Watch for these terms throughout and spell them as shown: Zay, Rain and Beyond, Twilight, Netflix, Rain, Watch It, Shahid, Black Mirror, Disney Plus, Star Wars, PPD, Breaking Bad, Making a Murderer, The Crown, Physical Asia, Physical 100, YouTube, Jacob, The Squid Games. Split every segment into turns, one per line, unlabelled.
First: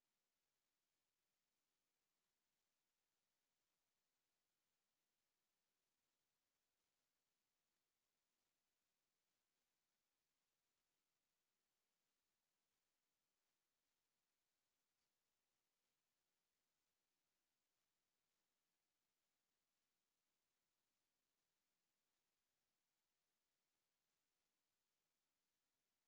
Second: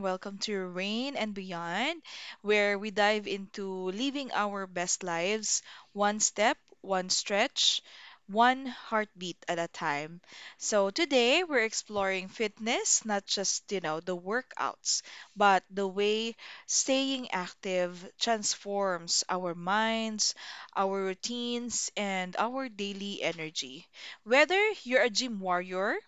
Welcome to Rain and Beyond, where we dive into living our best lives one step, one stretch, one heartbeat at a time. So, today we're exploring fitness, not just, the workouts, but the way staying active transforms our minds, our routines, and our daily energy. Whether you're a gym warrior,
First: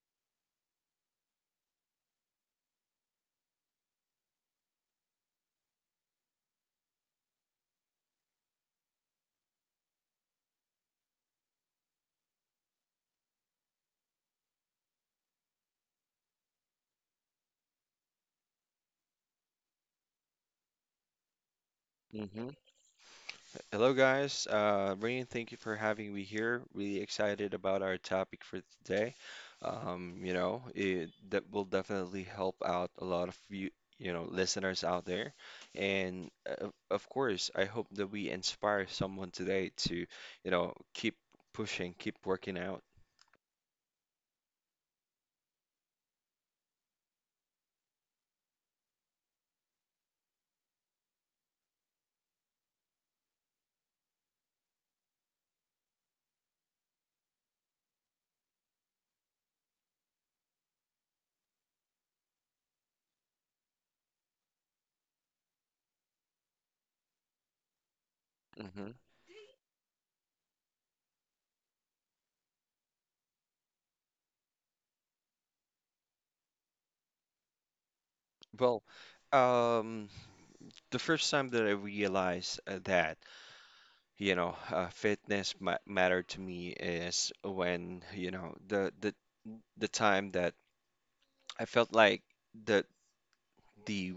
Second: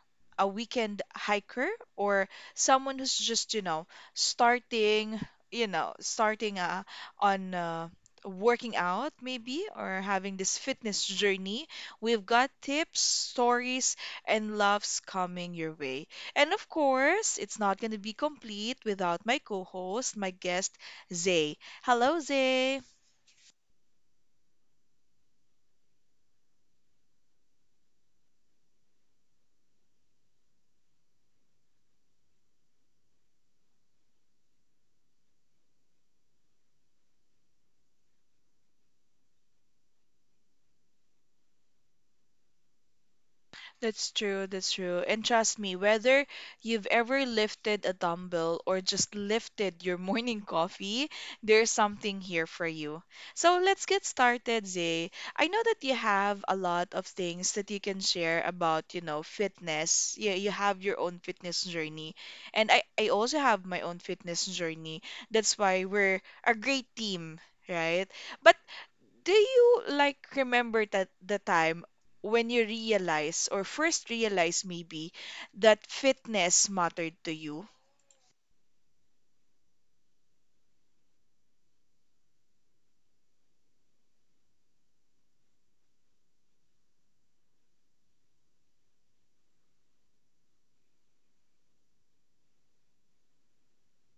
a weekend hiker or someone who's just, starting, you know, starting on working out maybe or having this fitness journey, we've got tips, stories, and loves coming your way. And of course, it's not going to be complete without my co-host, my guest, Zay. Hello,
Hmm.
Zay.
Hello, guys. Rain, thank you for having me here. Really excited about our topic for today. It that will definitely help out a lot of you, listeners out there. And of course, I hope that we inspire someone today to, keep pushing, keep working out.
That's true, that's true. And trust me, whether you've ever lifted a dumbbell or just lifted your morning coffee, there's something here for you. So let's get started, Zay. I know that you have a lot of things that you can share about, fitness. You have your own fitness journey. And I also have my own fitness journey. That's why we're a great team, right? But
Hmm.
do you like remember that the time when you realize or first realize maybe that fitness mattered to you?
Well, um, the first time that I realized that. Fitness ma mattered to me is when, the time that I felt like the the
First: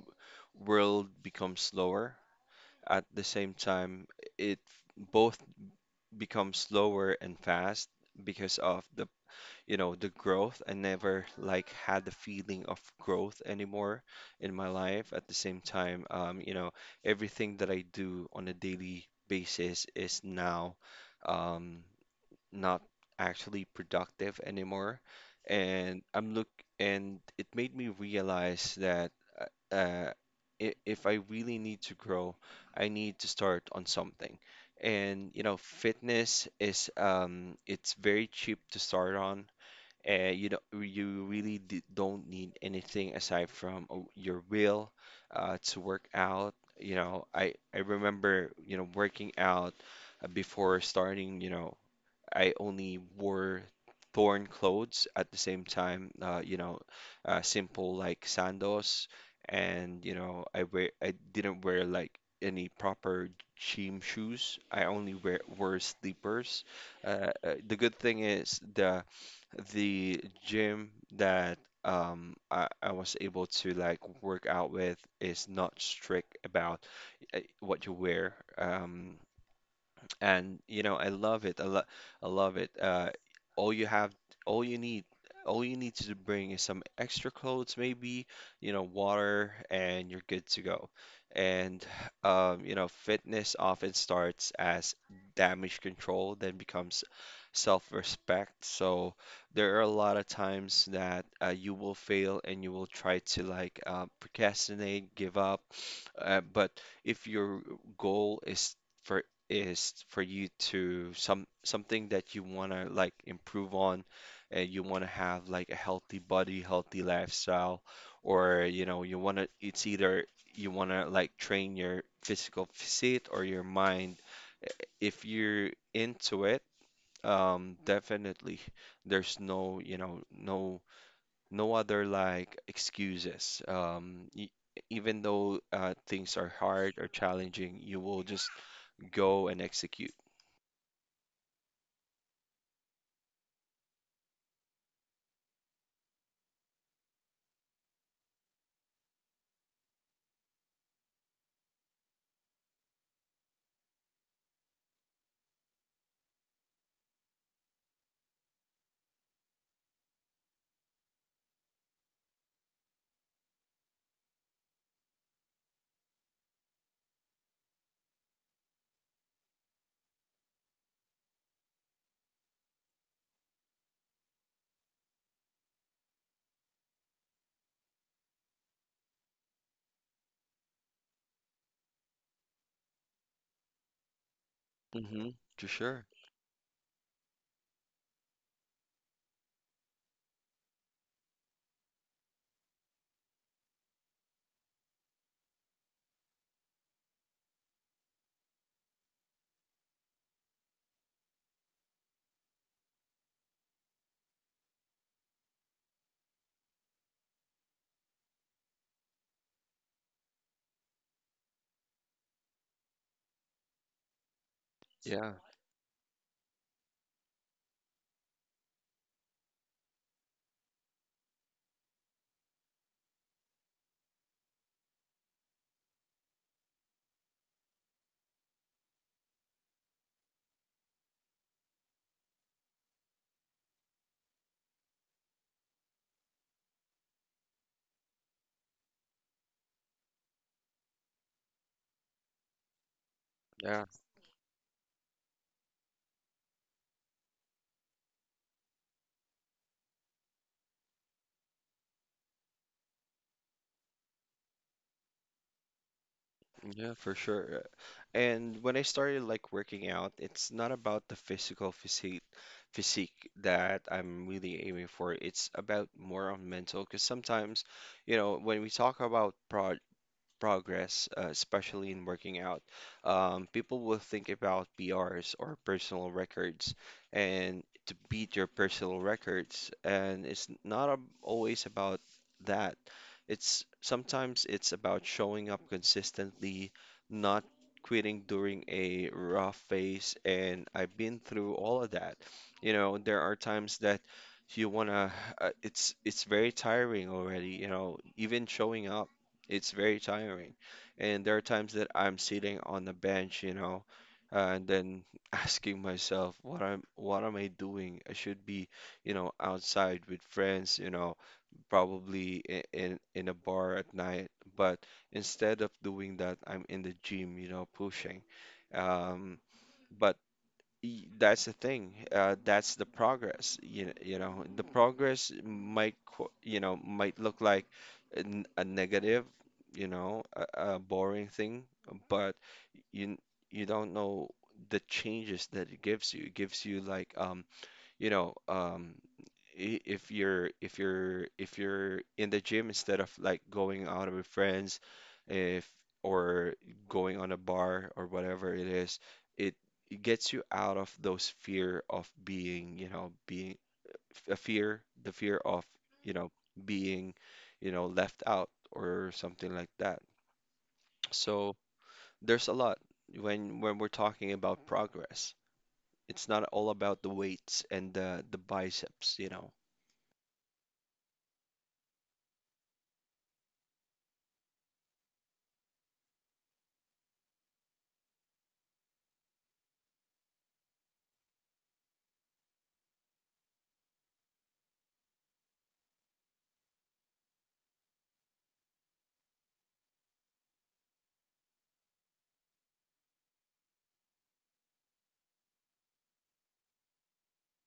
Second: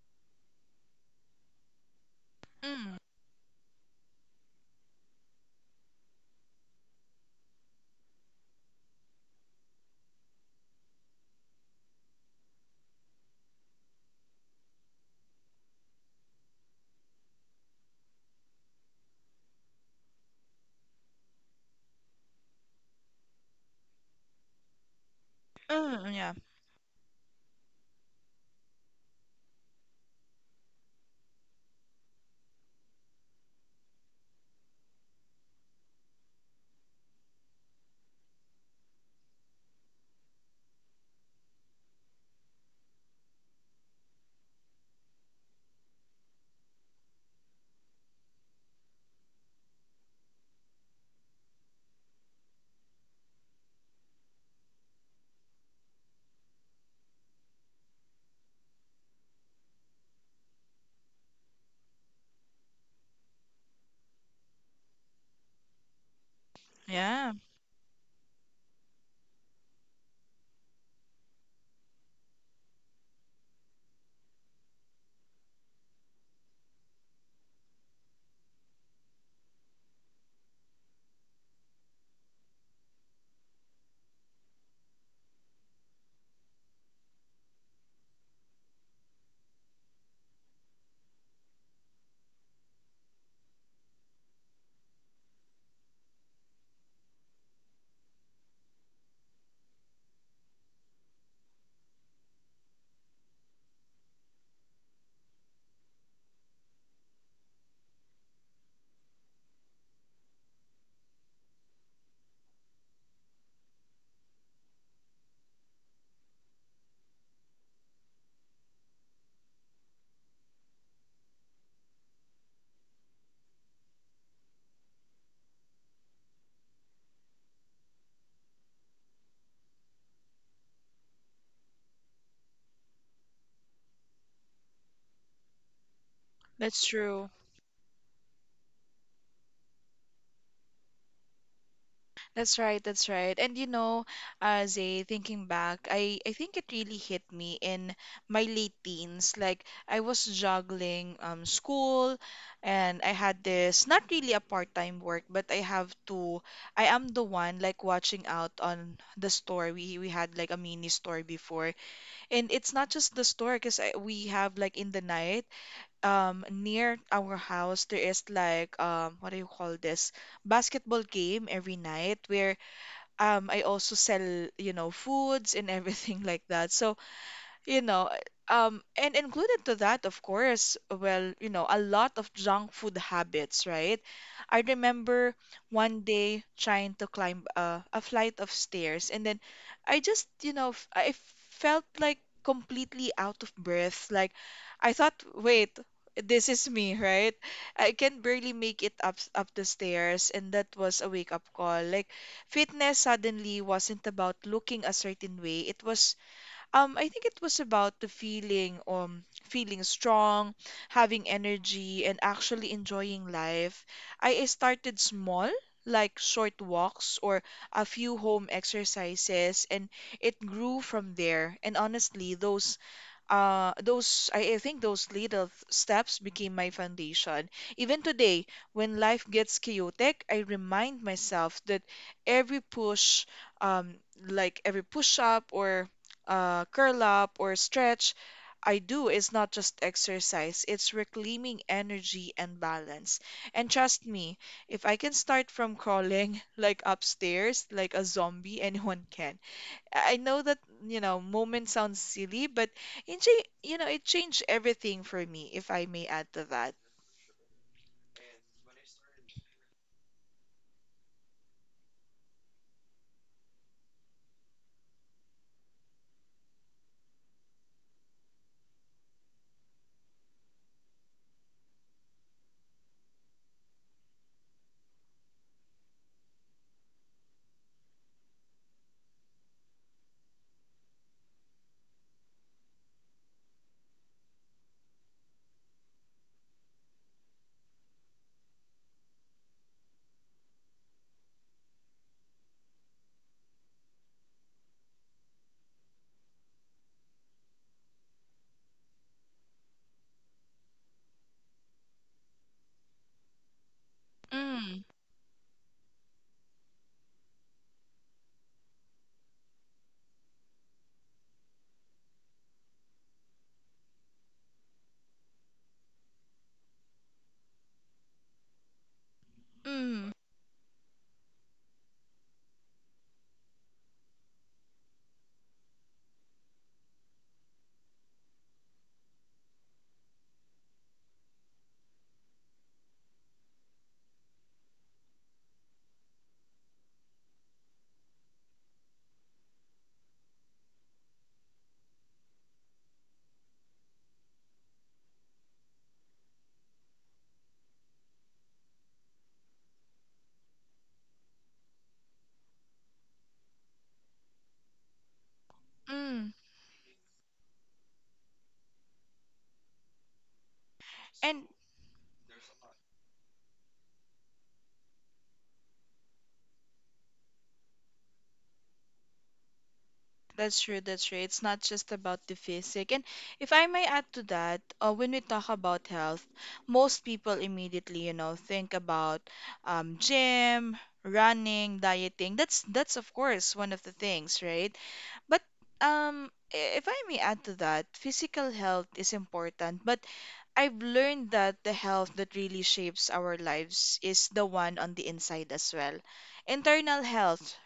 world becomes slower.
Mm,
At the same time, it both becomes slower and fast because of the growth. I never like had the feeling of growth anymore in my life. At the same time, everything that I do on a daily basis is now. Um, not actually productive anymore. And
mm, yeah,
I'm look And it made me realize that uh, uh, if I really need to grow, I need to start on something. And you know, fitness is it's very cheap to start on. You know, you really d don't need anything aside from your will to work out. You know, I remember you know working out before starting. You know, I only wore torn clothes at the same time. Simple like sandals, and you know, I didn't wear like any proper gym shoes. I only wear wore sleepers.
yeah,
The good thing is the gym that I was able to like work out with is not strict about what you wear. And you know I love it, all you have all you need all you need to bring is some extra clothes, maybe you know water, and you're good to go. And you know fitness often starts as damage control, then becomes self-respect. So there are a lot of times that you will fail and you will try to like procrastinate, give up, but if your goal for is for you to something that you want to like improve on, and you want to have like a healthy body, healthy lifestyle, or you know you want to, it's either you want to like train your physical physique or your mind. If you're into it, definitely there's no other like excuses. Y Even though things are
that's
hard or
true.
challenging, you will just go and execute.
That's right, that's right. And you know, as a thinking back, I think it really hit me in my late teens. Like I was juggling school, and I had this not really a part-time work, but I have to I am the one like watching out on the store. We had like a mini store before. And it's not just the store because we have like in the night near our house there is like what do you call this? Basketball game every night where I also sell, you know, foods and everything like that. So you know, and included to that, of course, well, you know, a lot of junk food habits, right? I
Mm-hmm,
remember
for
one
sure.
day trying to climb a flight of stairs, and then I just, you know, I felt like completely out of breath. Like, I thought, wait, this is me, right? I can barely make it up the stairs, and that was a wake-up call. Like, fitness suddenly wasn't about looking a certain way. It was I think it was about the feeling, feeling strong, having energy, and actually enjoying life. I started
Yeah,
small, like short walks or a few home exercises, and it grew from there. And honestly, I think those little steps became my foundation. Even today, when life gets chaotic, I remind myself that every push, um, like every push up or curl up or stretch, I do is not just exercise, it's reclaiming energy and balance. And
yeah,
trust me, if I can start from crawling like upstairs, like a zombie, anyone can. I know that, you know, moment sounds silly, but you know, it changed everything for me, if I may add to that.
yeah, for sure. And when I started like working out, it's not about the physical physique that I'm really aiming for. It's about more on mental, because sometimes, you know, when we talk about progress, especially in working out, people will think about PRs or personal records and to beat your personal records. And it's not ab- always about that. It's Sometimes it's about showing up consistently, not quitting during a rough phase. And I've been through all of that. You know, there are times that you wanna it's very tiring already, you know, even showing up, it's very tiring. And there are times that I'm sitting on the bench, you know, and
Mm,
then asking myself, what am I doing? I should be, you know, outside with friends, you know, probably in a bar at night. But instead of doing that, I'm in the gym, you know, pushing. Um,
mm,
but That's the thing. That's the progress. You know, the progress might, you know, might look like a negative, you know, a boring thing, but you n- you don't know the changes that it gives you. It gives you like you know um if you're if you're in the gym instead of like going out with friends, if or going on a bar or whatever it is, it, it gets you out of those fear of being, you know, being a fear the fear of, you know,
mm.
being, you know, left out or something like that.
And
So there's a lot. When we're talking about progress, it's not all about the weights and the biceps, you know.
That's true, that's true. It's not just about the physic. And if I may add to that, when we talk about health, most people immediately, you know, think about gym, running, dieting. That's of course one of the things, right? But if I may add to that, physical health is important, but I've learned that the health that really shapes our lives is the one on the inside as well. Internal health,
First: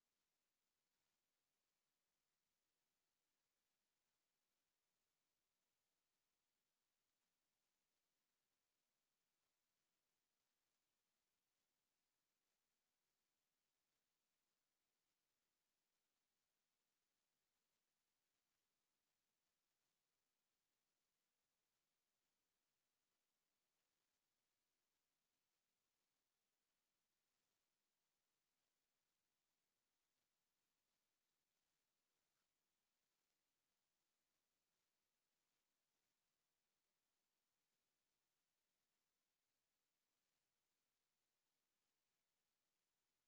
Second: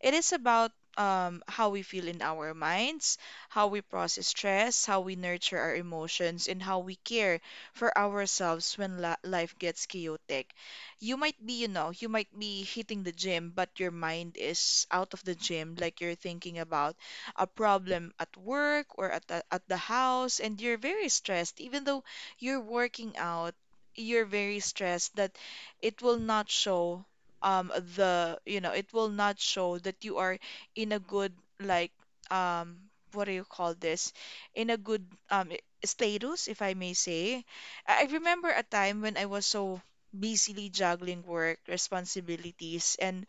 it is about how we feel in our minds, how we process stress, how we nurture our emotions, and how we care for ourselves when la life gets chaotic. You might be, you know, you might be hitting the gym, but your mind is out of the gym, like you're thinking about a problem at work or at at the house, and you're very stressed, even though you're working out. You're very stressed that it will not show the you know it will not show that you are in a good like um what do you call this, in a good um i- status, if I may say. I remember a time when I was so busily juggling work responsibilities and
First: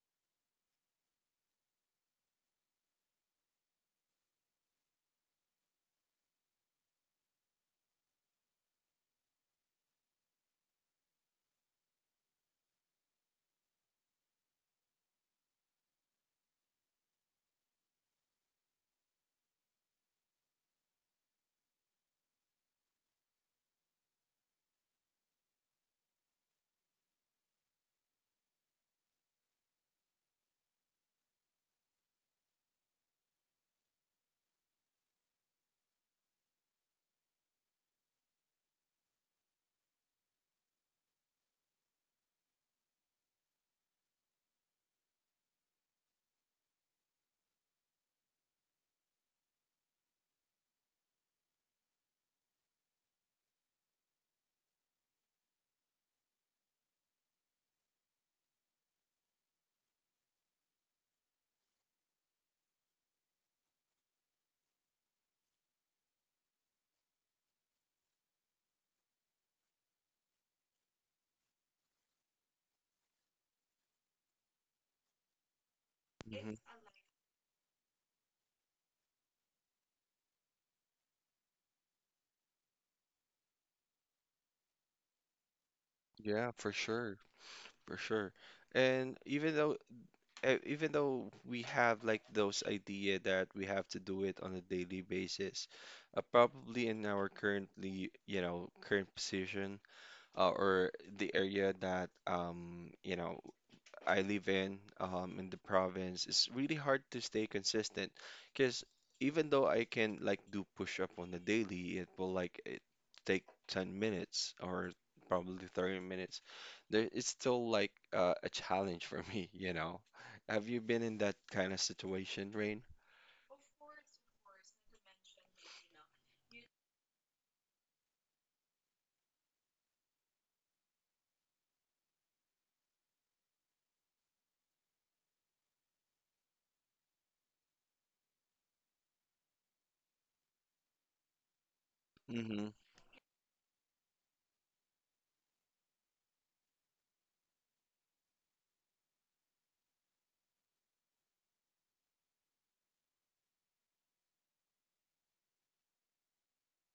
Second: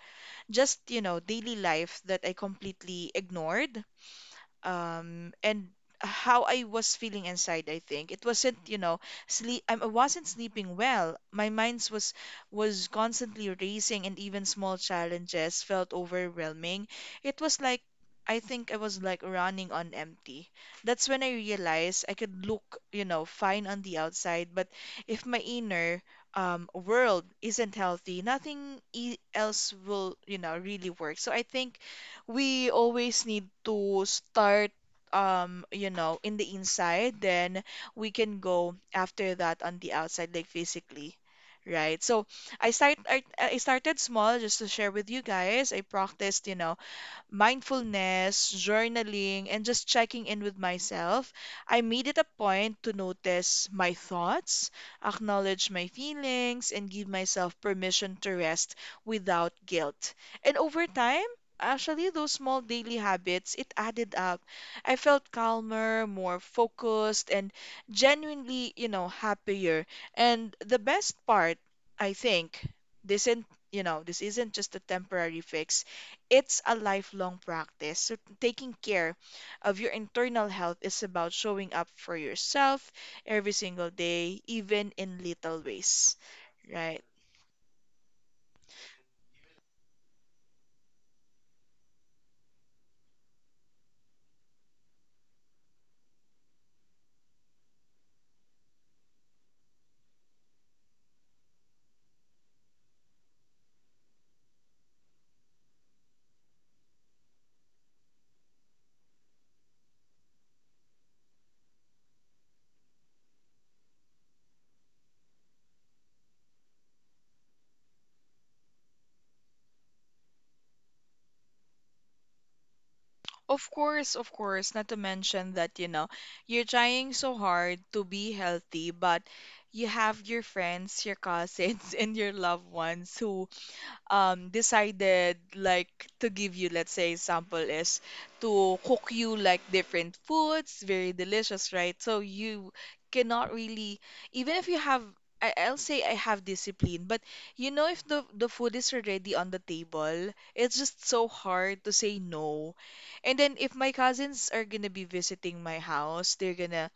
just you know daily life that I completely ignored and how I was feeling inside. I think it wasn't you know sleep, I wasn't sleeping well, my mind was constantly racing and even small challenges felt overwhelming. It was like I think I was like running on empty. That's when I realized I could look you know fine on the outside, but if my inner world isn't healthy, nothing else will you know really work. So I think we always need to start you know in the inside, then we can go after that on the outside like physically, right? So I started small, just to share with you guys. I practiced you know mindfulness, journaling, and just checking in with myself. I made it a point to notice my thoughts, acknowledge my feelings, and give myself permission to rest without guilt. And over time, actually, those small daily habits, it added up. I felt calmer, more focused, and genuinely, you know, happier. And the best part, I think, this isn't, you know, this isn't just a temporary fix, it's
Hmm.
a lifelong practice. So taking care of your internal health is about showing up for yourself every single day, even in little ways,
Yeah, for
right?
sure, for sure. And even though we have like those idea that we have to do it on a daily basis, probably in our currently, you know, current position, or the area that you know, I live in the province, it's really hard to stay consistent because even though I can like do push up on the daily, it will like it take 10 minutes or probably 30 minutes. It's still like a challenge for me, you know. Have you been in that kind of situation, Rain?
Of course, not to mention that, you know, you're trying so hard to be healthy, but you have your friends, your cousins, and your loved ones who decided like to give you, let's say, example is to cook you like different foods, very delicious, right? So
Mm-hmm.
you cannot really, even if you have, I'll say I have discipline, but you know, if the food is already on the table, it's just so hard to say no. And then if my cousins are gonna be visiting my house,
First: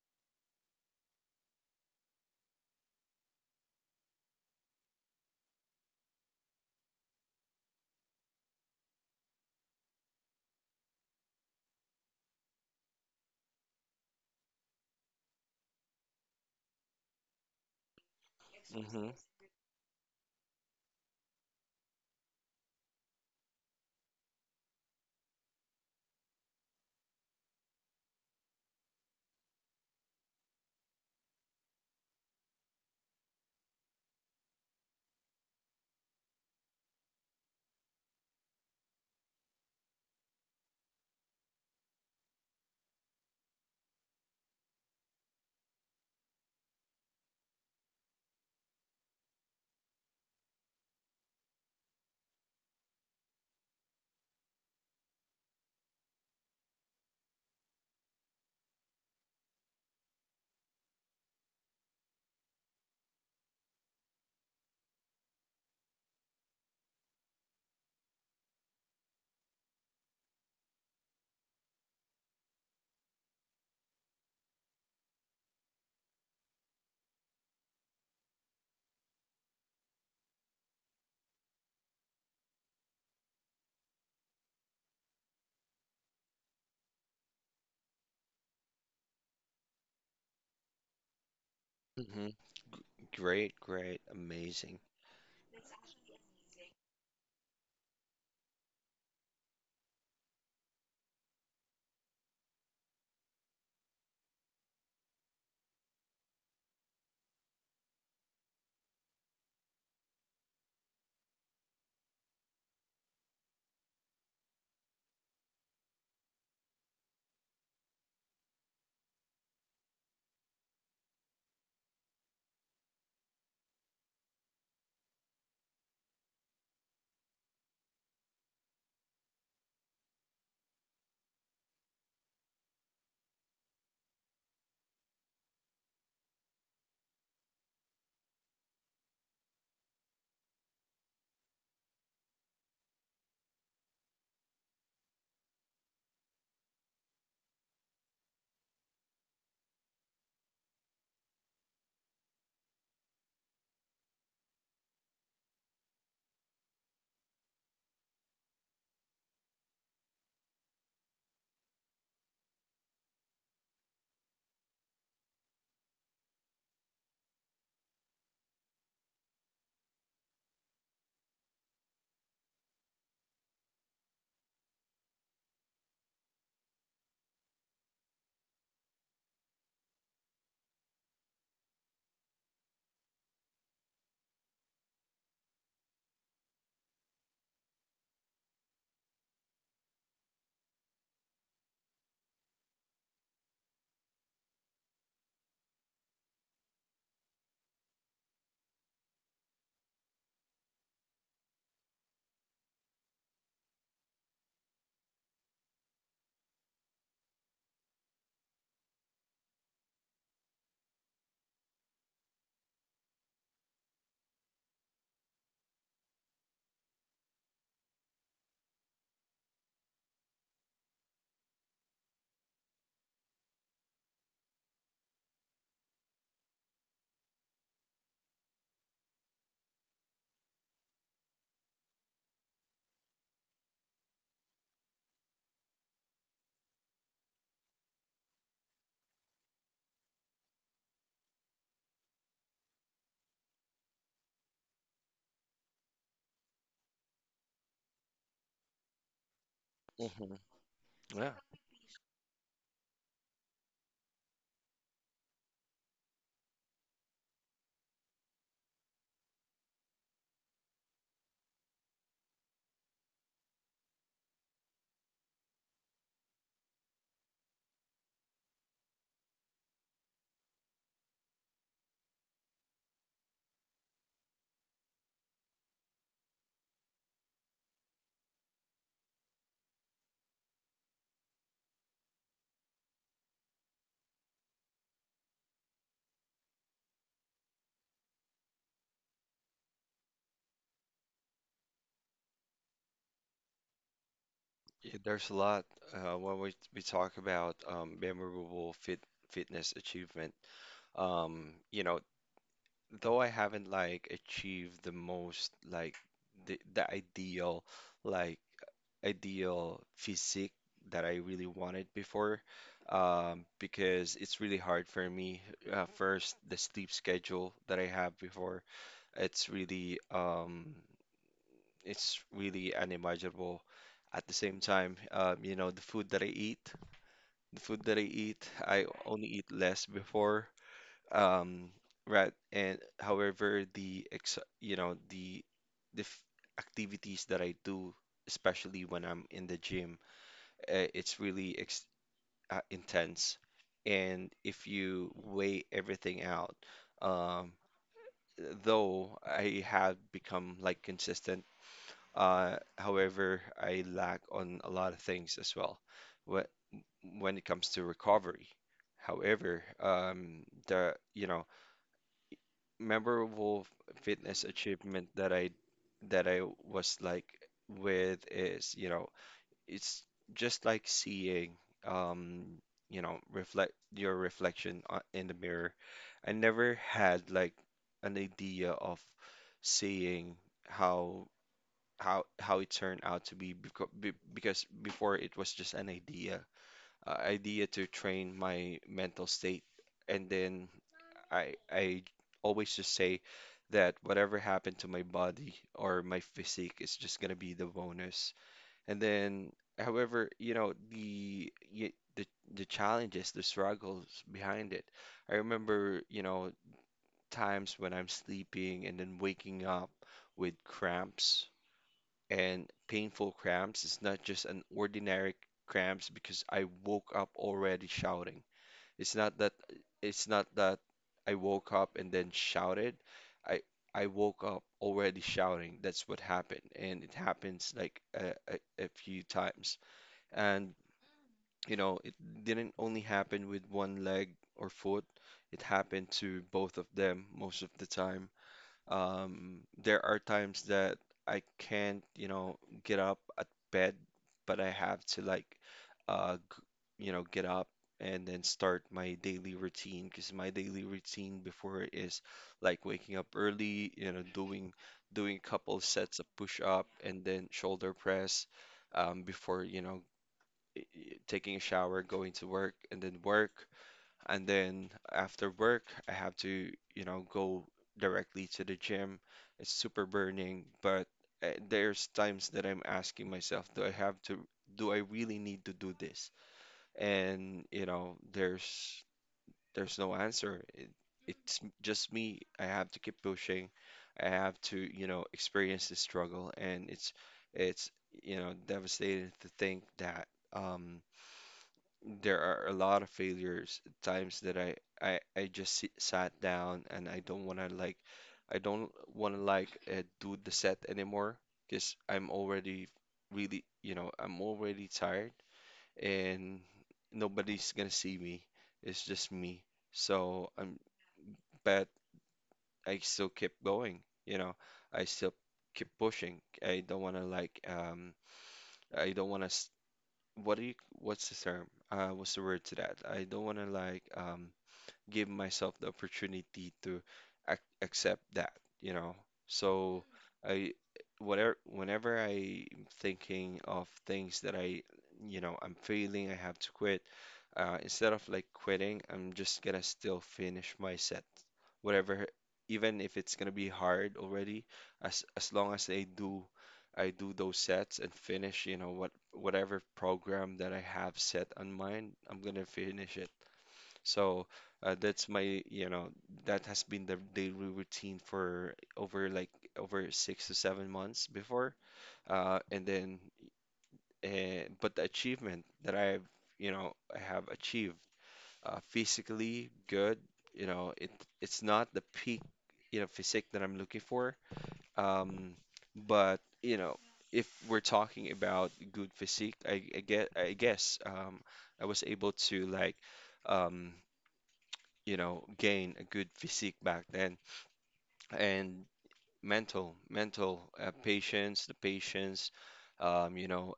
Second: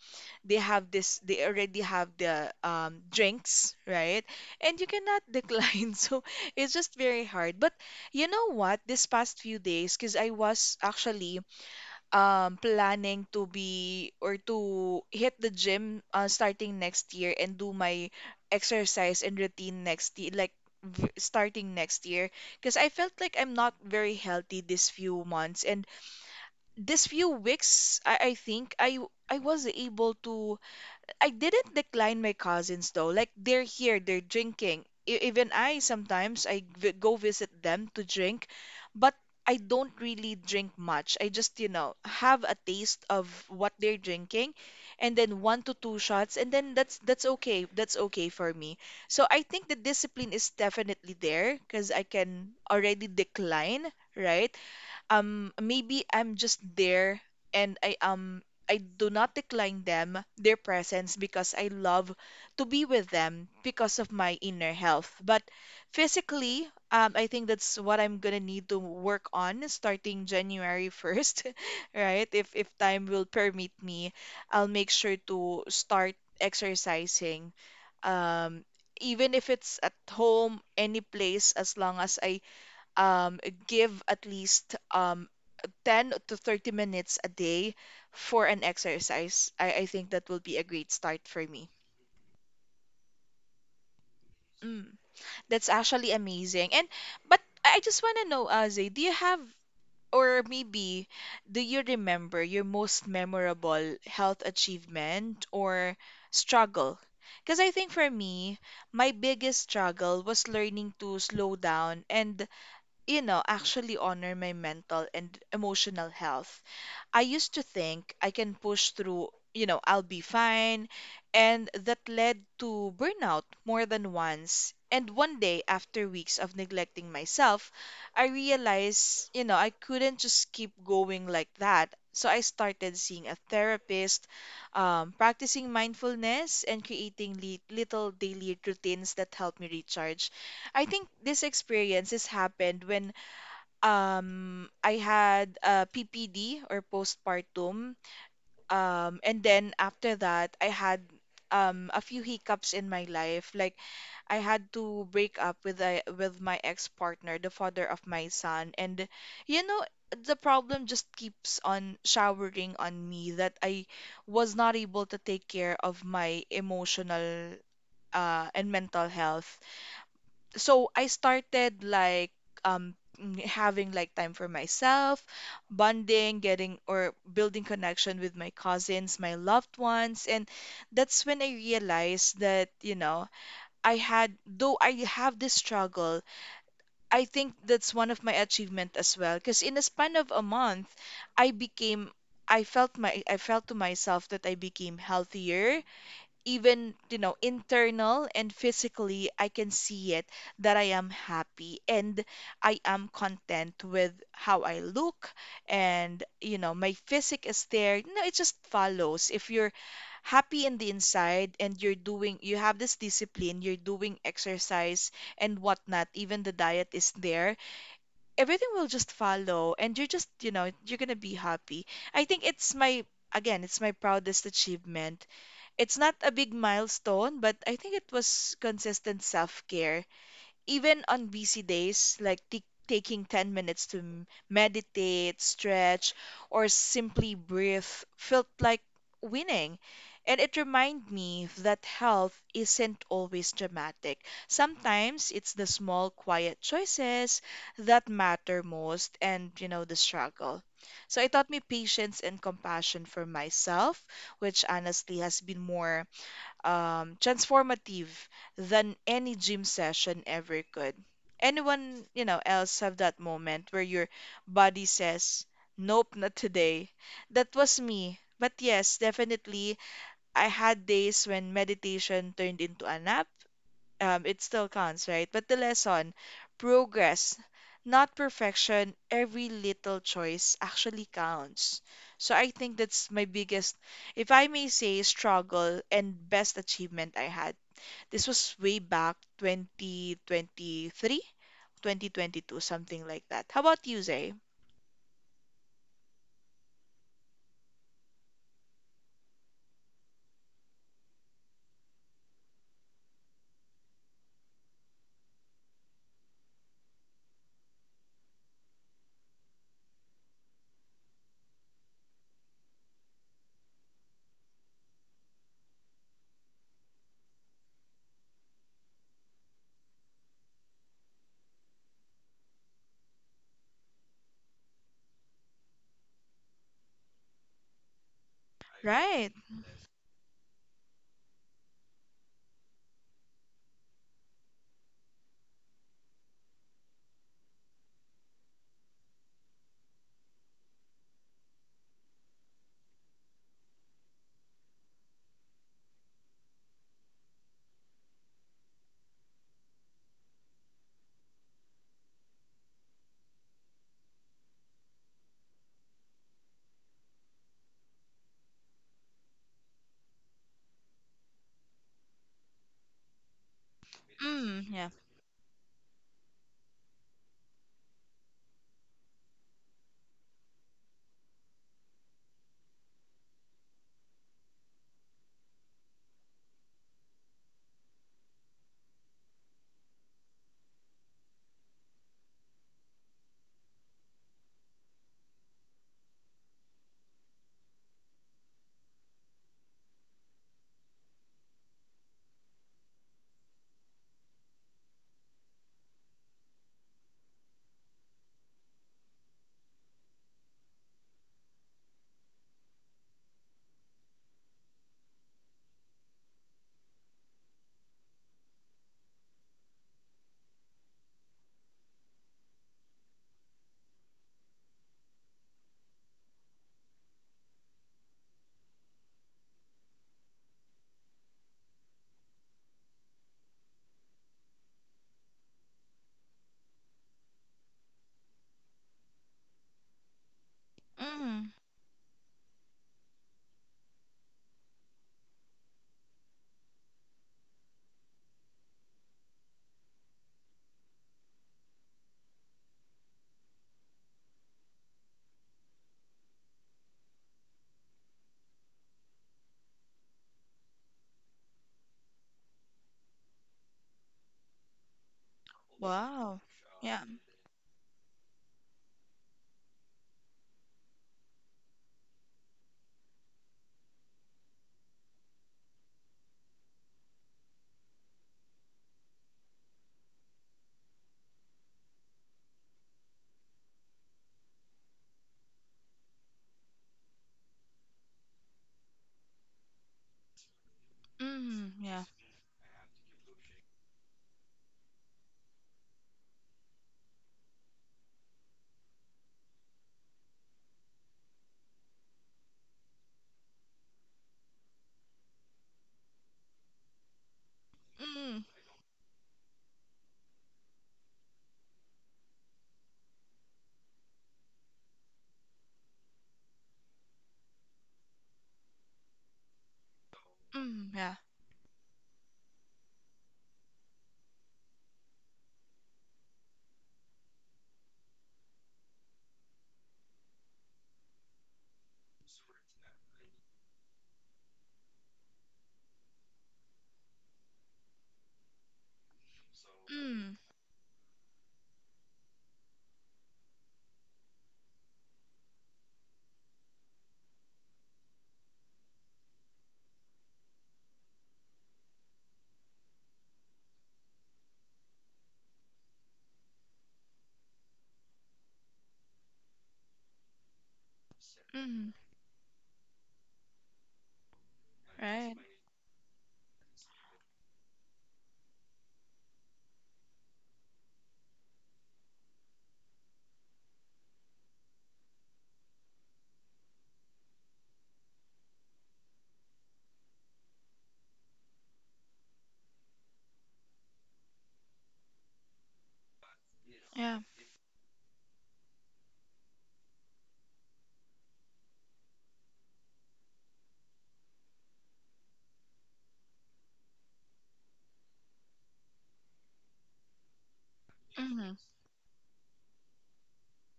they have this they already have the drinks, right? And you cannot decline so it's just very hard. But you know what, this past few days, because I was actually planning to be or to hit the gym starting next year and do my
Mm-hmm.
exercise and routine next year like starting next year, because I felt like I'm not very healthy this few months and this few weeks, I think I was able to I didn't decline my cousins though. Like they're here, they're drinking. Even I sometimes I go visit them to drink, but I don't really drink much. I just, you know, have a taste of what they're drinking and then one to two shots and then that's okay. That's okay for me. So I think the discipline is definitely there because I can already decline, right? Maybe I'm just there and I do not decline them their presence because I love to be with them because of my inner health. But physically, I think that's what I'm gonna need to work on starting January 1st, right? If time will permit me, I'll make sure to start exercising. Um, even if it's at home, any place, as long as I give at least 10 to 30 minutes a day for an exercise, I think that will be a great start for me.
Mm-hmm. Great, great, amazing.
Mm, that's actually amazing. And but I just want to know, Azay, do you have or maybe do you remember your most memorable health achievement or struggle? Because I think for me, my biggest struggle was learning to slow down and, you know, actually honor my mental and emotional health. I used to think I can push through, you know, I'll be fine. And that led to burnout more than once. And one day, after weeks of neglecting myself, I realized, you know, I couldn't just keep going like that. So I started seeing a therapist, practicing mindfulness, and creating li little daily routines that help me recharge. I think this experience has happened when I had PPD or postpartum. And then after that, I had a few hiccups in my life. Like I had to break up with with my ex-partner, the father of my son. And you know, the problem just keeps on showering on me that I was not able to take care of my emotional and mental health. So I started like having like time for myself, bonding, getting or building connection with my cousins, my loved ones, and that's when I realized that, you know, I had though I have this struggle, I think that's one of my achievement as well because in a span of a month, I became I felt to myself that I became healthier. Even, internal and physically, I can see it that I am happy and I am content with how I look. And you know, my physique is there, no, it just follows. If you're happy in the inside and you have this discipline, you're doing exercise and whatnot, even the diet is there, everything will just follow and you're just, you know, you're gonna be happy. I think it's my Again, it's my proudest achievement. It's not a big milestone, but I think it was consistent self-care. Even on busy days, like t taking 10 minutes to meditate, stretch, or simply breathe felt like winning. And it reminded me that health isn't always dramatic. Sometimes it's the small, quiet choices that matter most and, you know, the
Mm-hmm.
struggle. So it
Yeah.
taught me patience and compassion for myself, which honestly has been more transformative than any gym session ever could. Anyone, you know, else have that moment where your body says, "Nope, not today." That was me. But yes, definitely, I had days when meditation turned into a nap. It still counts, right? But the lesson, progress, not perfection, every little choice actually counts. So I think that's my biggest, if I may say, struggle and best achievement I had. This was way back 2023, 2022, something like that. How about you, Zay?
Yeah, there's a lot. When we talk about memorable fitness achievement. You know, though I haven't like achieved the most like the ideal like ideal physique that I really wanted before, because it's really hard for me. First, the sleep schedule that I have before, it's really um, it's really unimaginable. At the same time, you know, the food that I eat, I only
Right.
eat less before. Um, right, and however, the ex you know, the f activities that I do, especially when I'm in the gym, it's really ex intense. And if you weigh everything out, um, though I have become like consistent, however, I lack on a lot of things as well wh- when it comes to recovery. However, the you know memorable fitness
Mm, yeah.
achievement that I was like with is, you know, it's just like seeing, um, you know, reflection in the mirror. I never had like an idea of seeing how it turned out to be, because before it was just an idea, idea to train my mental state, and then I always just say that whatever happened to my body or my physique is just gonna be the bonus. And then, however, you know the challenges, the struggles behind it. I remember, you know, times when I'm sleeping and then waking up with cramps and painful cramps. It's not just an ordinary cramps because I woke up already shouting. It's not that it's not that I woke up and then shouted. I I woke up already shouting. That's what happened, and it happens like a few times. And
Mm,
you know, it didn't only happen with one leg or foot. It happened to both of them most of the time. There are times that I can't, you know, get up at bed, but I have to like, uh, g- you know, get up and then start my daily routine, because my daily routine before is like waking up early, you know, doing a couple sets of
wow.
push up
Yeah.
and then shoulder press, before, you know, taking a shower, going to work. And then after work, I have to, you know, go directly to the gym. It's super burning, but there's times that I'm asking myself, do I really need to do this? And, you know, there's no answer. It's
Mm, yeah.
just me. I have to keep pushing. I have to, you know, experience the struggle, and it's, you know, devastating to think that um there are a lot of failures, times that sat down and I don't wanna like
Mm,
do the set anymore because I'm already really, you know, I'm already tired, and nobody's gonna see me. It's just me. So I'm
mm, yeah.
but I still keep going. You know, I still keep pushing. I don't wanna like I don't wanna what do you what's the term? What's the word to that? I don't want to like give myself the opportunity to ac accept that, you know. So
Mm,
I whatever whenever I'm thinking of things that I you know I'm failing, I have to quit. Instead of like quitting, I'm just gonna still finish my set, whatever, even if it's gonna be hard already. As long as I do those sets and finish, you know, whatever program that I have set on
mm,
mine, I'm gonna finish it. So that's
right.
my, you know, that has been the daily routine for over like over 6 to 7 months before, uh, and then, but the achievement that I have achieved physically good. You know, it's not the peak, you know, physique that I'm looking for. Um, but you know,
Yeah.
if we're talking about good physique, I guess, I was able to like, um, you know, gain a good physique back then. And mental
Hmm.
patience, the patience, you know,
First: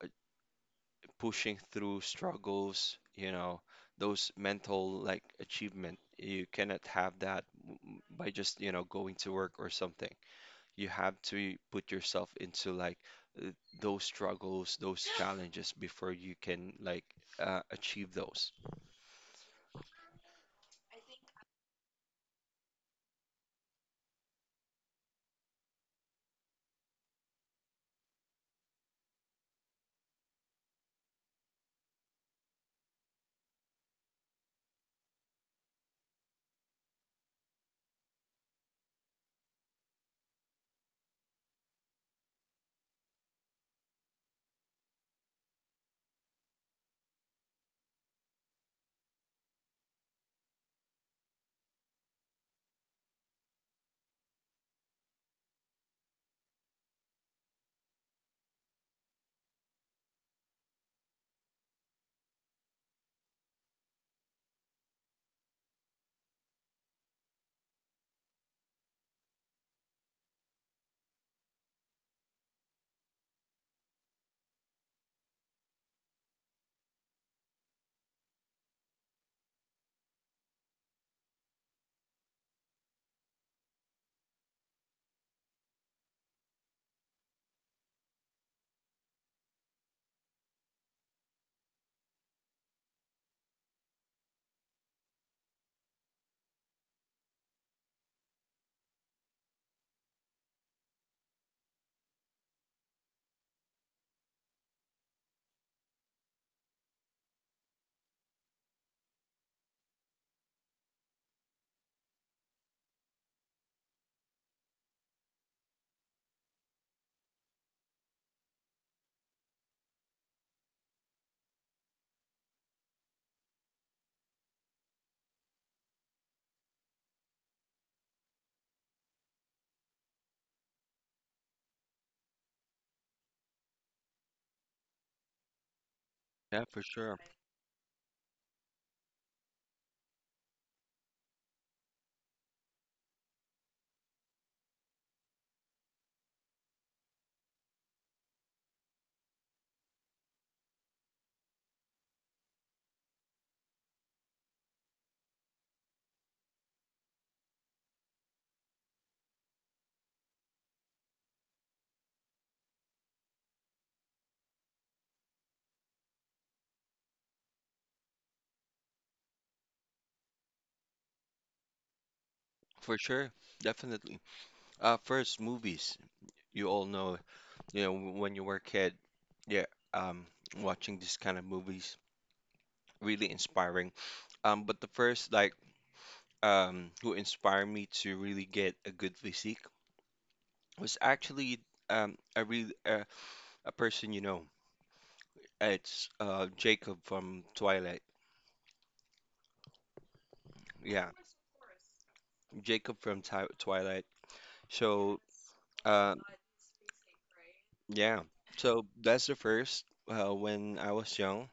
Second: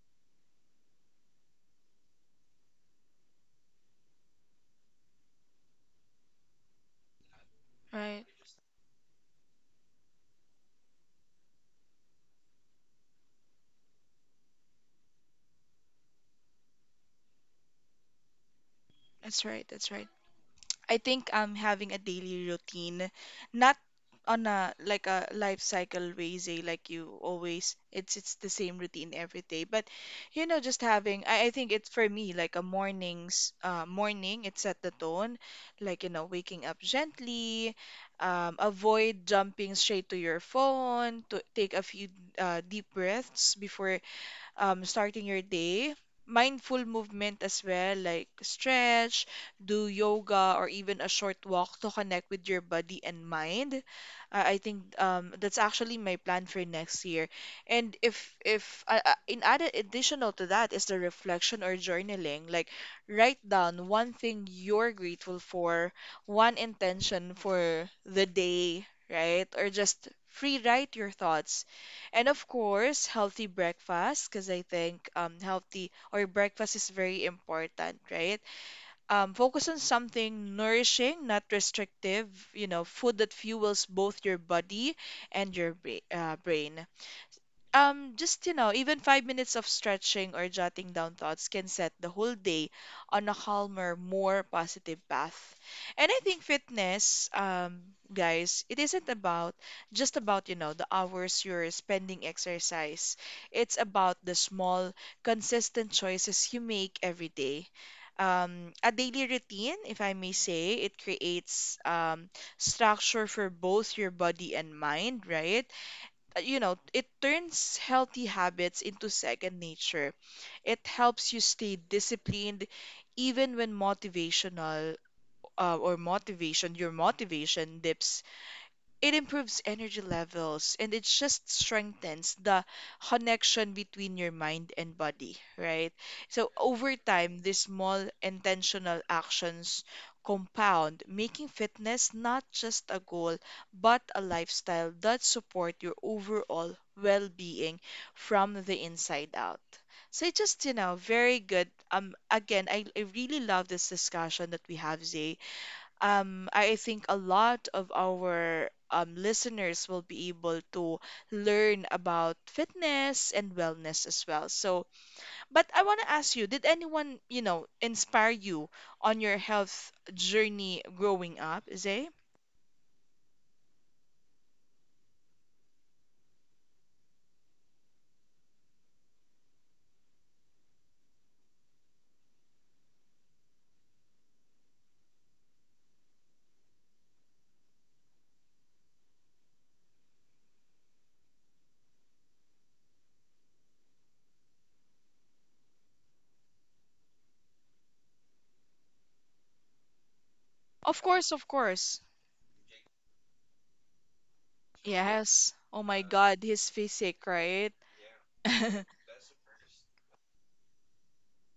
pushing through struggles, you know, those mental like achievement. You cannot have that
Right.
by just, you know, going to work or something. You have to put yourself into like uh, those struggles, those challenges before you can like achieve those.
That's right. That's right. I think I'm having a daily routine, not on a like a life cycle way, say like you always it's the same routine every day. But you know, just having I think it's for me like a morning, it set the tone, like you know, waking up gently, avoid jumping straight to your phone, to take a few deep breaths before starting your day. Mindful movement as well, like stretch, do yoga, or even a short walk to connect with your body and mind. I think that's actually my plan for next year. And if in added additional to that is the reflection or journaling, like write down one thing you're grateful for, one intention for the day, right? Or just free write your thoughts and of course, healthy breakfast, because I think healthy or breakfast is very important, right? Focus on something nourishing, not restrictive, you know, food that fuels both your body and your brain. Just, you know, even 5 minutes of stretching or jotting down thoughts can set the whole day on a calmer, more positive path. And I think fitness, guys, it isn't about just about, you know, the hours you're spending exercise. It's about the small, consistent choices you make every day. A daily routine, if I may say, it creates structure for both your body and mind, right? You know, it turns healthy habits into second nature. It helps you stay disciplined even when your motivation dips. It improves energy levels and it just strengthens the connection between your mind and body, right? So
Yeah, for
over
sure.
time, these small intentional actions compound, making fitness not just a goal, but a lifestyle that support your overall well-being from the inside out. So it just, you know, very good. Again, I really love this discussion that we have, Zay. I think a lot of our listeners will be able to learn about fitness and wellness as well. So, but I want to ask you, did anyone, you know, inspire you on your health journey growing up, Zay?
For sure, definitely. First, movies. You all know, you know, when you were a kid, yeah, um, watching these kind of movies, really inspiring. But the first, like, who inspired me to really get a good physique was actually a real a person you know. It's Jacob from Twilight.
Of
Yeah,
course, of course.
Jacob from Ti Twilight. So
Yes. Oh my
uh,
God, his physique, right?
yeah, so that's the first when I was young.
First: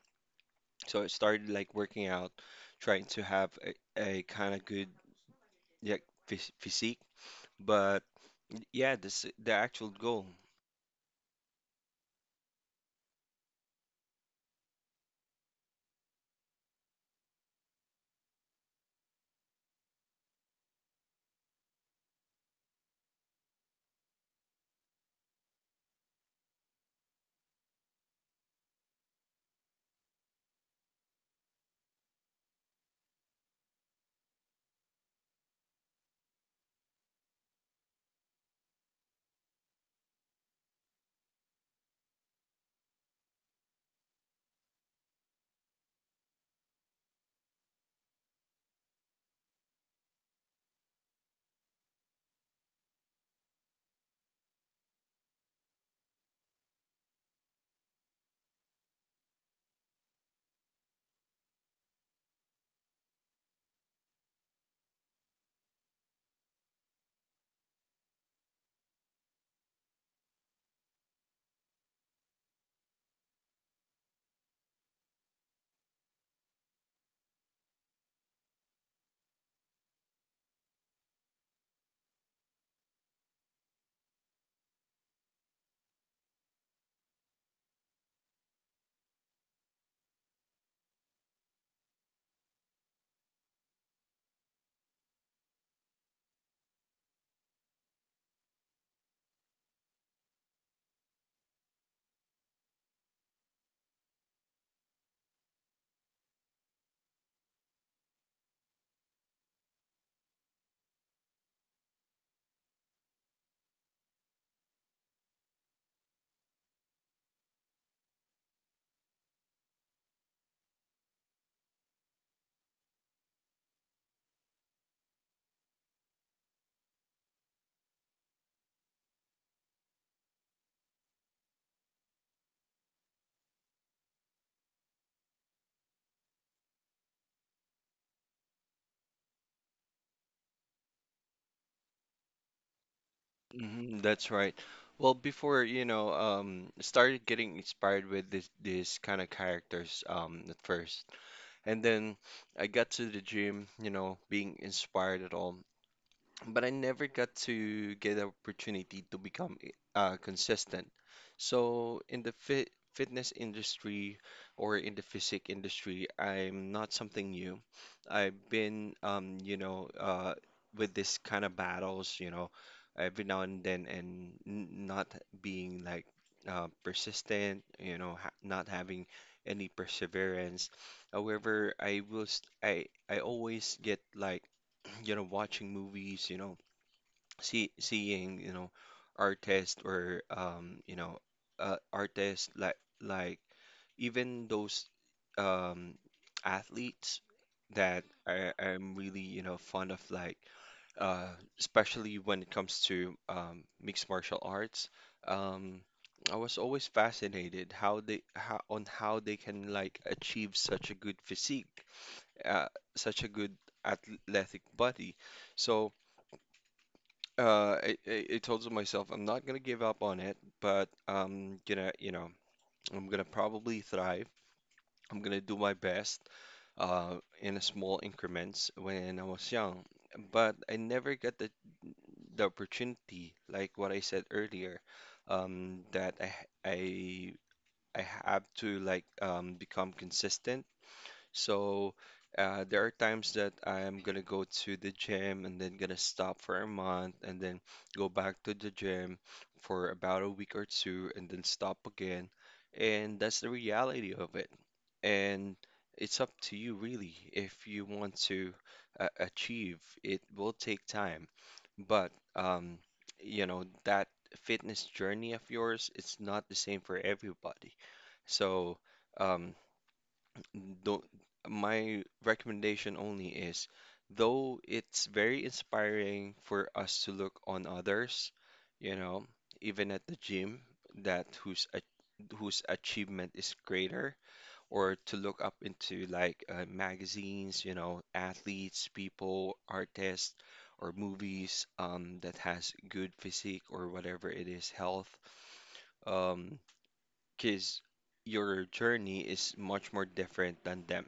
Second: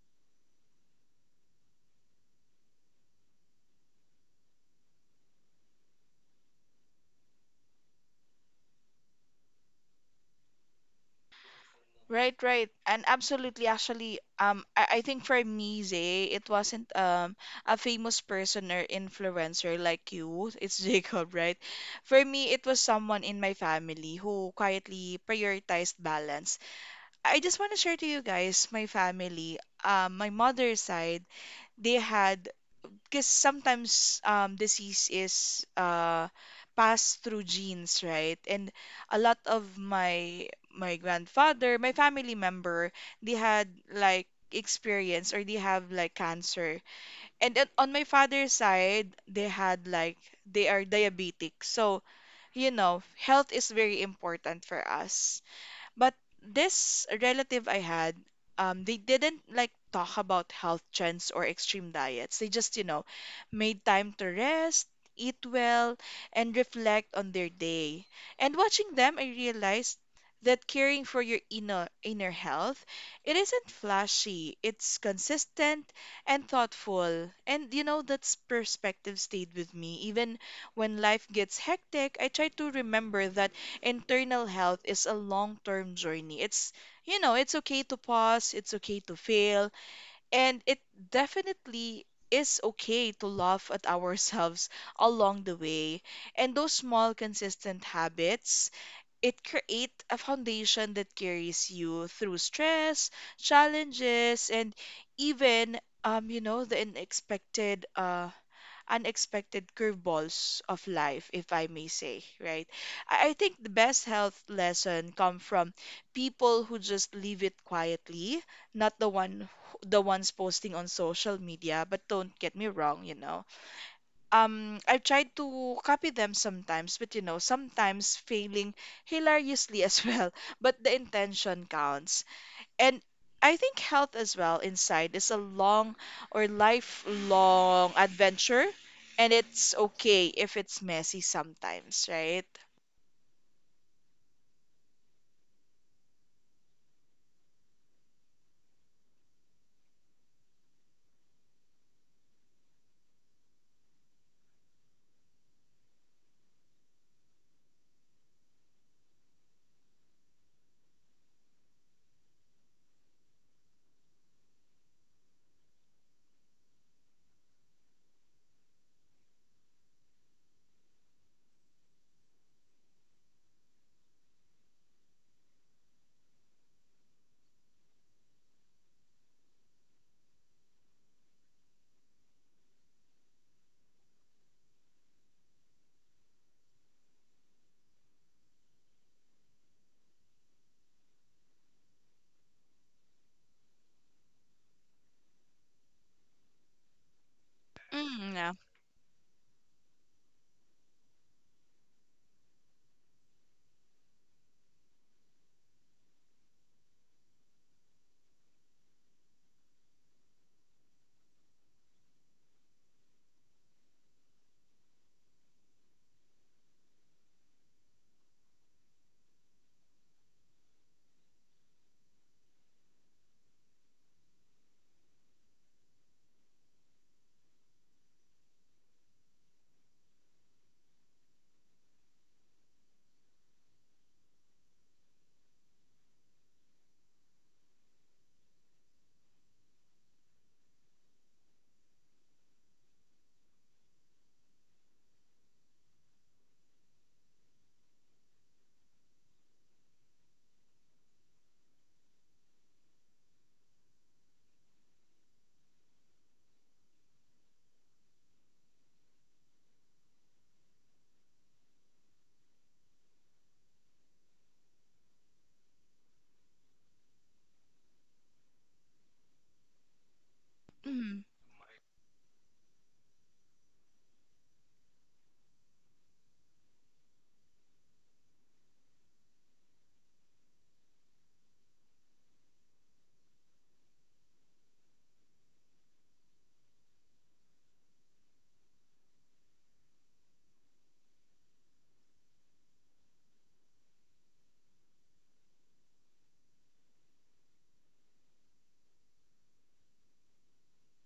So it started like working out, trying to have a kind of good yeah, physique. But yeah, this the actual goal.
Right, right. And absolutely, actually, I think for me, Zay, it wasn't a famous person or influencer like you. It's Jacob, right? For me, it was someone in my family who quietly prioritized balance. I just want to share to you guys, my family, my mother's side, they had because sometimes disease is passed through genes, right? And a lot of my grandfather, my family member, they had like experience or they have like cancer. And then on my father's side, they had like they are diabetic. So, you know, health is very important for us. But this relative I had, they didn't like talk about health trends or extreme diets. They just, you know, made time to rest, eat well, and reflect on their day. And watching them, I realized that caring for your inner health, it isn't flashy. It's consistent and thoughtful. And you know, that perspective stayed with me. Even when life gets hectic, I try to remember that internal health is a long term journey. It's, you know, it's okay to pause, it's okay to fail, and it definitely is okay to laugh at ourselves along the way. And those small, consistent habits, it create a foundation that carries you through stress, challenges, and even you know, the unexpected curveballs of life, if I may say, right? I think the best health lesson come from people who just leave it quietly, not the ones posting on social media, but don't get me wrong, you know. I've tried to copy them sometimes, but you know, sometimes failing hilariously as well. But the intention counts and I think health as well inside is a long or lifelong adventure, and it's okay if it's messy sometimes, right?
Mhm, that's right. Well, before, you know, started getting inspired with this these kind of characters at first. And then I got to the gym, you know, being inspired at all but I never got to get the opportunity to become consistent. So in the fitness industry or in the physique industry, I'm not something new. I've been, you know, with this kind of battles, you know, every now and then, and not being like persistent, you know, ha not having any perseverance. However, I will, st I always get like, you know, watching movies, you know seeing you know artists or you know artists like even those um athletes that
Mm,
I
yeah.
am really you know fond of like uh especially when it comes to mixed martial arts, um I was always fascinated how they how on how they can like achieve such a good physique, uh, such a good athletic body. So I told myself I'm not gonna give up on it, but I'm gonna, you know, I'm gonna probably thrive. I'm gonna do my best, uh, in a small increments when I was young. But I never got the opportunity, like what I said earlier, that I, I have to like become consistent. So there are times that I'm gonna go to the gym and then gonna stop for a month and then go back to the gym for about a week or two and then stop again. And that's the reality of it. And it's up to you really if you want to achieve. It will take time, but you know that fitness journey of yours, it's not the same for everybody. So. Um, don't,
Mm,
my recommendation only is, though it's very inspiring for us to look on others, you know, even at the gym, that whose achievement is greater, or to look up into like magazines, you know, athletes, people, artists, or movies that has good physique or whatever it is, health. Um, because your journey is much more different than them.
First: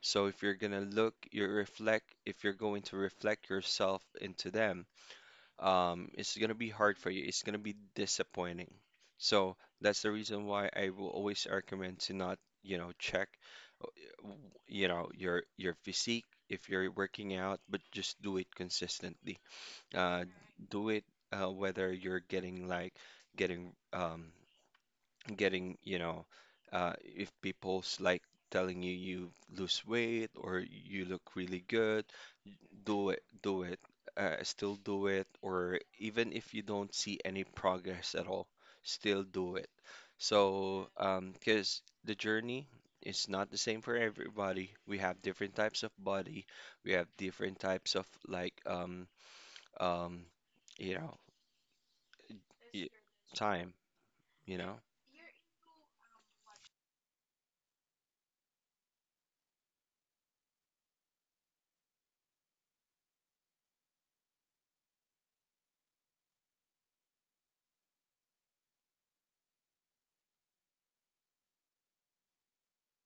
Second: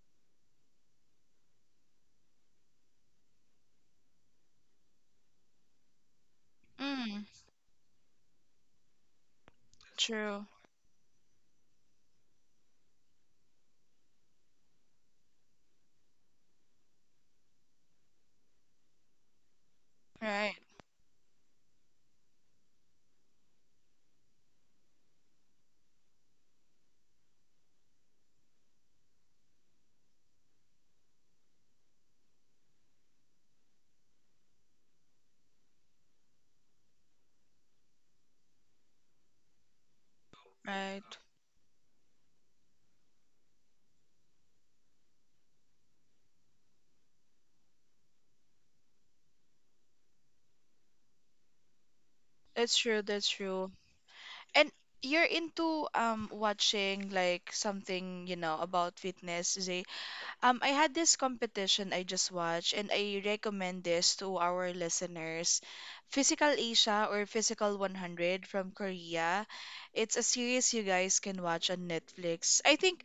So if you're gonna look, if you're going to reflect yourself into them, it's gonna be hard for you.
mm,
It's gonna be disappointing. So that's the reason
true.
why I will always recommend to not, you know, check, w- you know, your physique if you're working out, but just do it consistently. Uh,
Right,
do it whether you're getting like getting getting, you know, if people's like telling you you lose weight or you look really good, do it, still do it, or even if you don't see any progress at all, still do it. So,
right.
because the journey is not the same for everybody. We have different types of body, we have different types of like, um, you know,
That's
y-
true, that's true.
time, you
And
know.
you're into watching like something, you know, about fitness, Zay? I had this competition I just watched, and I recommend this to our listeners. Physical Asia or Physical 100 from Korea. It's a series you guys can watch on Netflix. I think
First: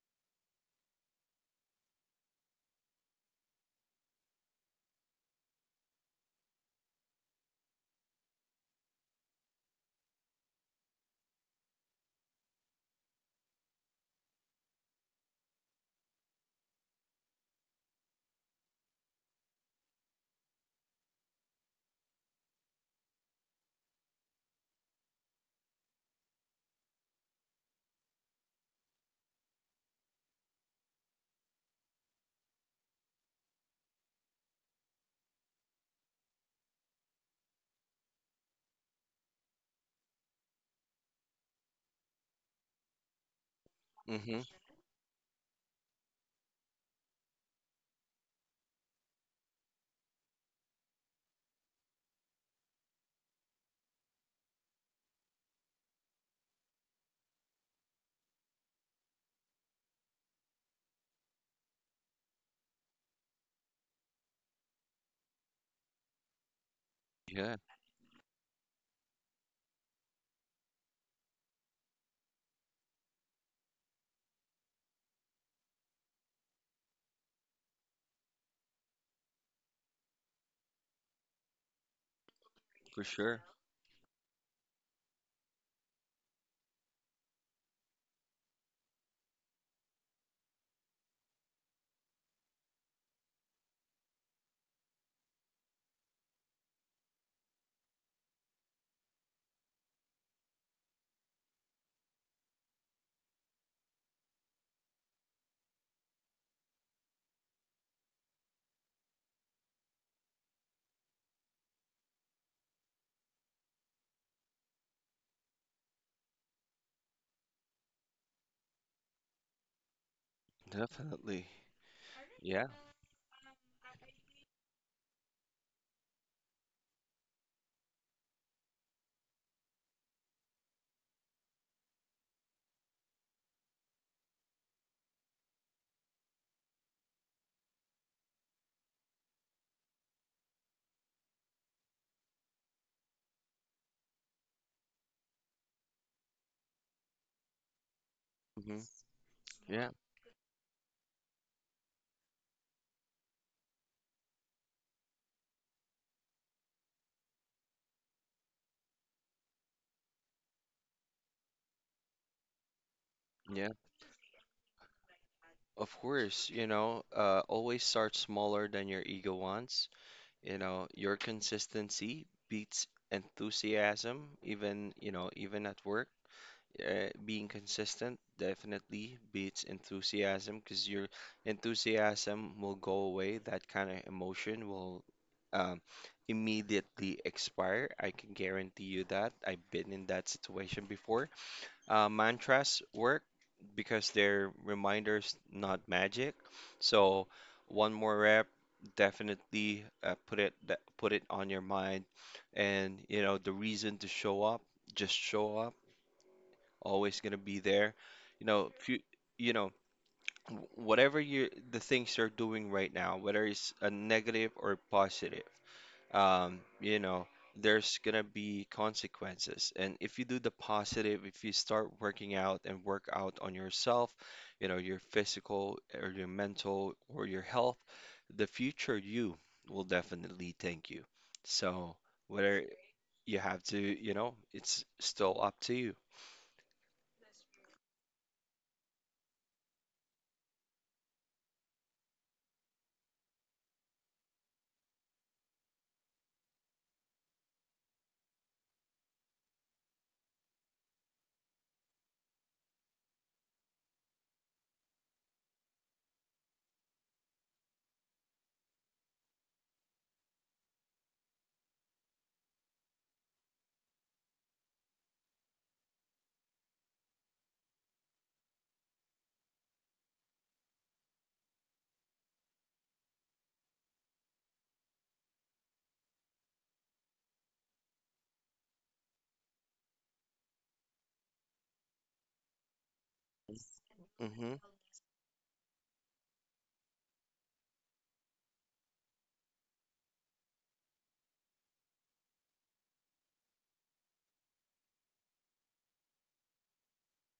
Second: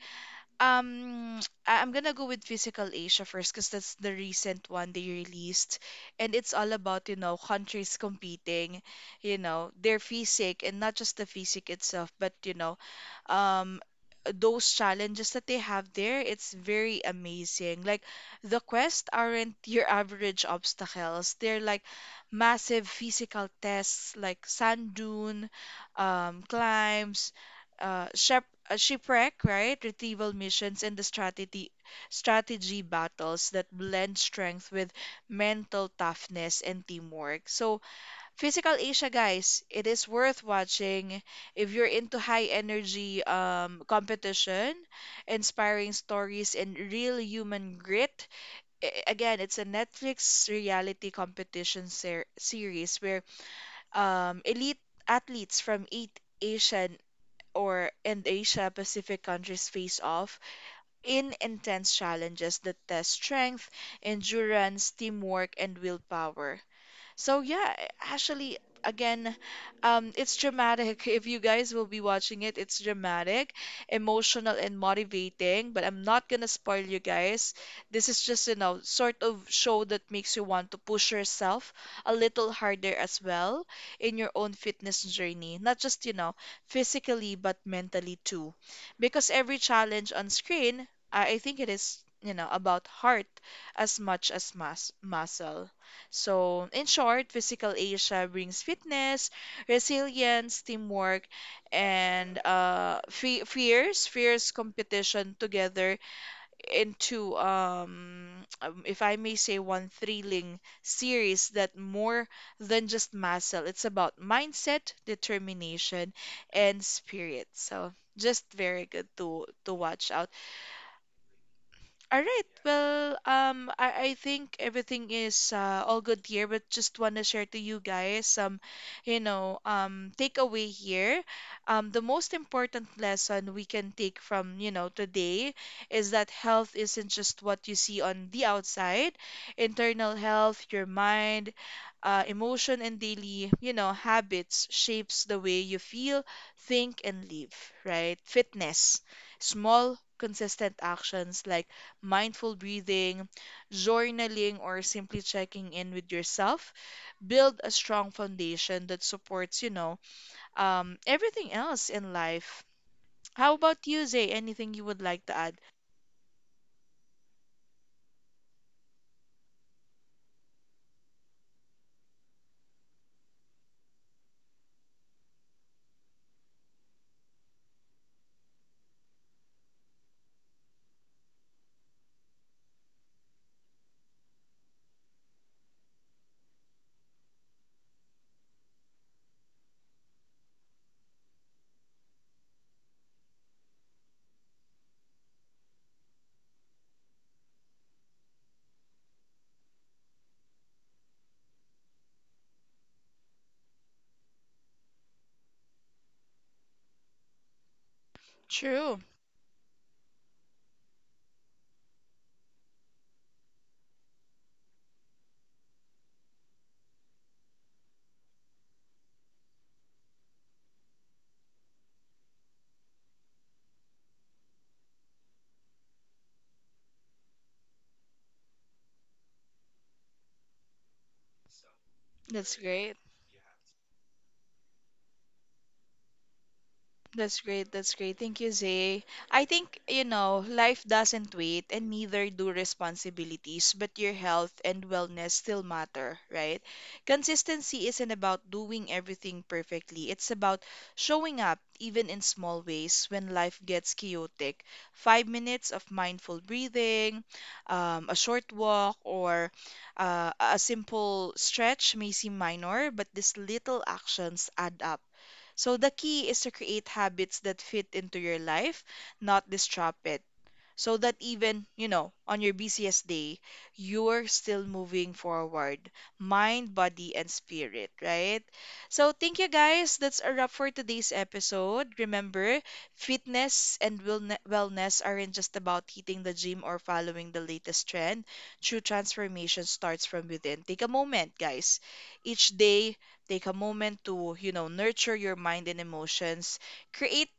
um, I'm gonna go with Physical Asia first because that's the recent one they released, and it's all about you know countries competing, you know their physique and not just the physique itself, but you know, um, those challenges that they have there. It's very amazing. Like the quests aren't your average obstacles. They're like massive physical tests, like sand dune, climbs, shep shipwreck, right? Retrieval missions and the strategy battles that blend strength with mental toughness and teamwork. So, Physical Asia, guys, it is worth watching if you're into high energy
Mm-hmm.
competition, inspiring stories, and real human grit. Again, it's a Netflix reality competition series where elite athletes from eight Asian or and Asia Pacific countries face off in intense challenges that test strength, endurance, teamwork, and willpower. So
Yeah,
yeah, actually, again, it's dramatic. If you guys will be watching it, it's dramatic, emotional, and motivating. But I'm not gonna spoil you guys. This is just, you know, sort of show that makes you want to push yourself a little harder
for
as
sure.
well in your own fitness journey. Not just, you know, physically, but mentally too. Because every challenge on screen, I think it is, you know, about heart as much as mass muscle. So, in short, Physical Asia brings fitness, resilience, teamwork, and fe fierce, fierce competition together into, if I may say, one thrilling series that more than just muscle, it's about mindset, determination, and spirit. So, just very good to watch out.
Definitely.
All right.
Yeah.
Well, I think everything is all good here, but just want to share to you guys some, you know, takeaway here. The most important lesson we can take from, you know, today is that health isn't just what you see on the outside. Internal health, your mind, emotion, and daily, you know, habits shapes the way you feel, think, and live, right?
Hmm.
Fitness,
Yeah.
small, consistent actions like mindful breathing, journaling, or simply checking in with yourself, build a strong foundation that supports, you know, everything else in life. How
Yeah.
about you, Zay? Anything you would like to add?
Of course, you know, always start smaller than your ego wants. You know, your consistency beats enthusiasm, even, you know, even at work. Being consistent definitely beats enthusiasm because your enthusiasm will go away. That kind of emotion will, um, immediately expire. I can guarantee you that. I've been in that situation before. Mantras work because they're reminders, not magic. So one more rep, definitely put put it on your mind, and you know the reason to show up, just show up. Always gonna be there. You know, if
True.
you you know whatever you the things you're doing right now, whether it's a negative or positive, you know, there's gonna be consequences. And if you do the positive, if you start working out and work out on yourself, you know, your physical or your mental or your health, the future you will definitely thank you. So
That's
whether
great.
you have to, you know, it's still up to you.
That's great. That's great. Thank you, Zay. I think, you know, life doesn't wait and neither do responsibilities, but your health and wellness still matter, right? Consistency isn't about doing everything perfectly. It's about showing up even in small ways when life gets chaotic. 5 minutes of mindful breathing, a short walk, or a simple stretch may seem minor, but these little actions add up. So the key is to create habits that fit into your life, not disrupt it so that even, you know, on your busiest day, you're still moving forward, mind, body, and spirit, right? So, thank you guys. That's a wrap for today's episode. Remember, fitness and
Hmm.
wellness aren't just about hitting the gym or following the latest trend. True transformation starts from within. Take a moment, guys. Each day, take a moment to, you know, nurture your mind and emotions. Create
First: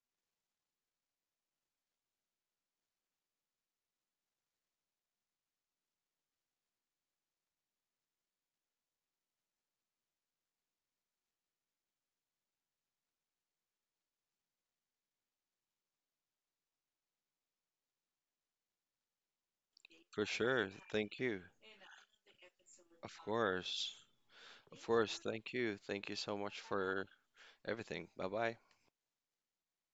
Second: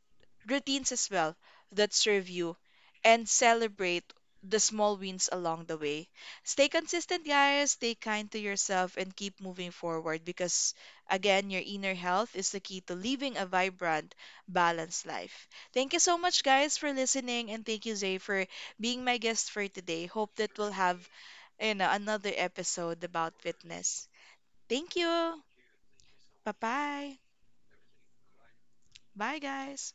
routines as well that serve you and celebrate the small wins along the way. Stay consistent, guys. Stay kind to yourself and keep moving forward because, again, your inner health is the key to living a vibrant, balanced life. Thank you so much, guys, for listening. And thank you, Zay, for being my guest for today.
For
Hope that
sure.
we'll have
Thank you.
you know, another episode
Of
about
course.
fitness.
Of
Thank
course.
you.
Thank you. Thank you so
Bye
much for
bye.
everything. Bye bye.
Bye, guys.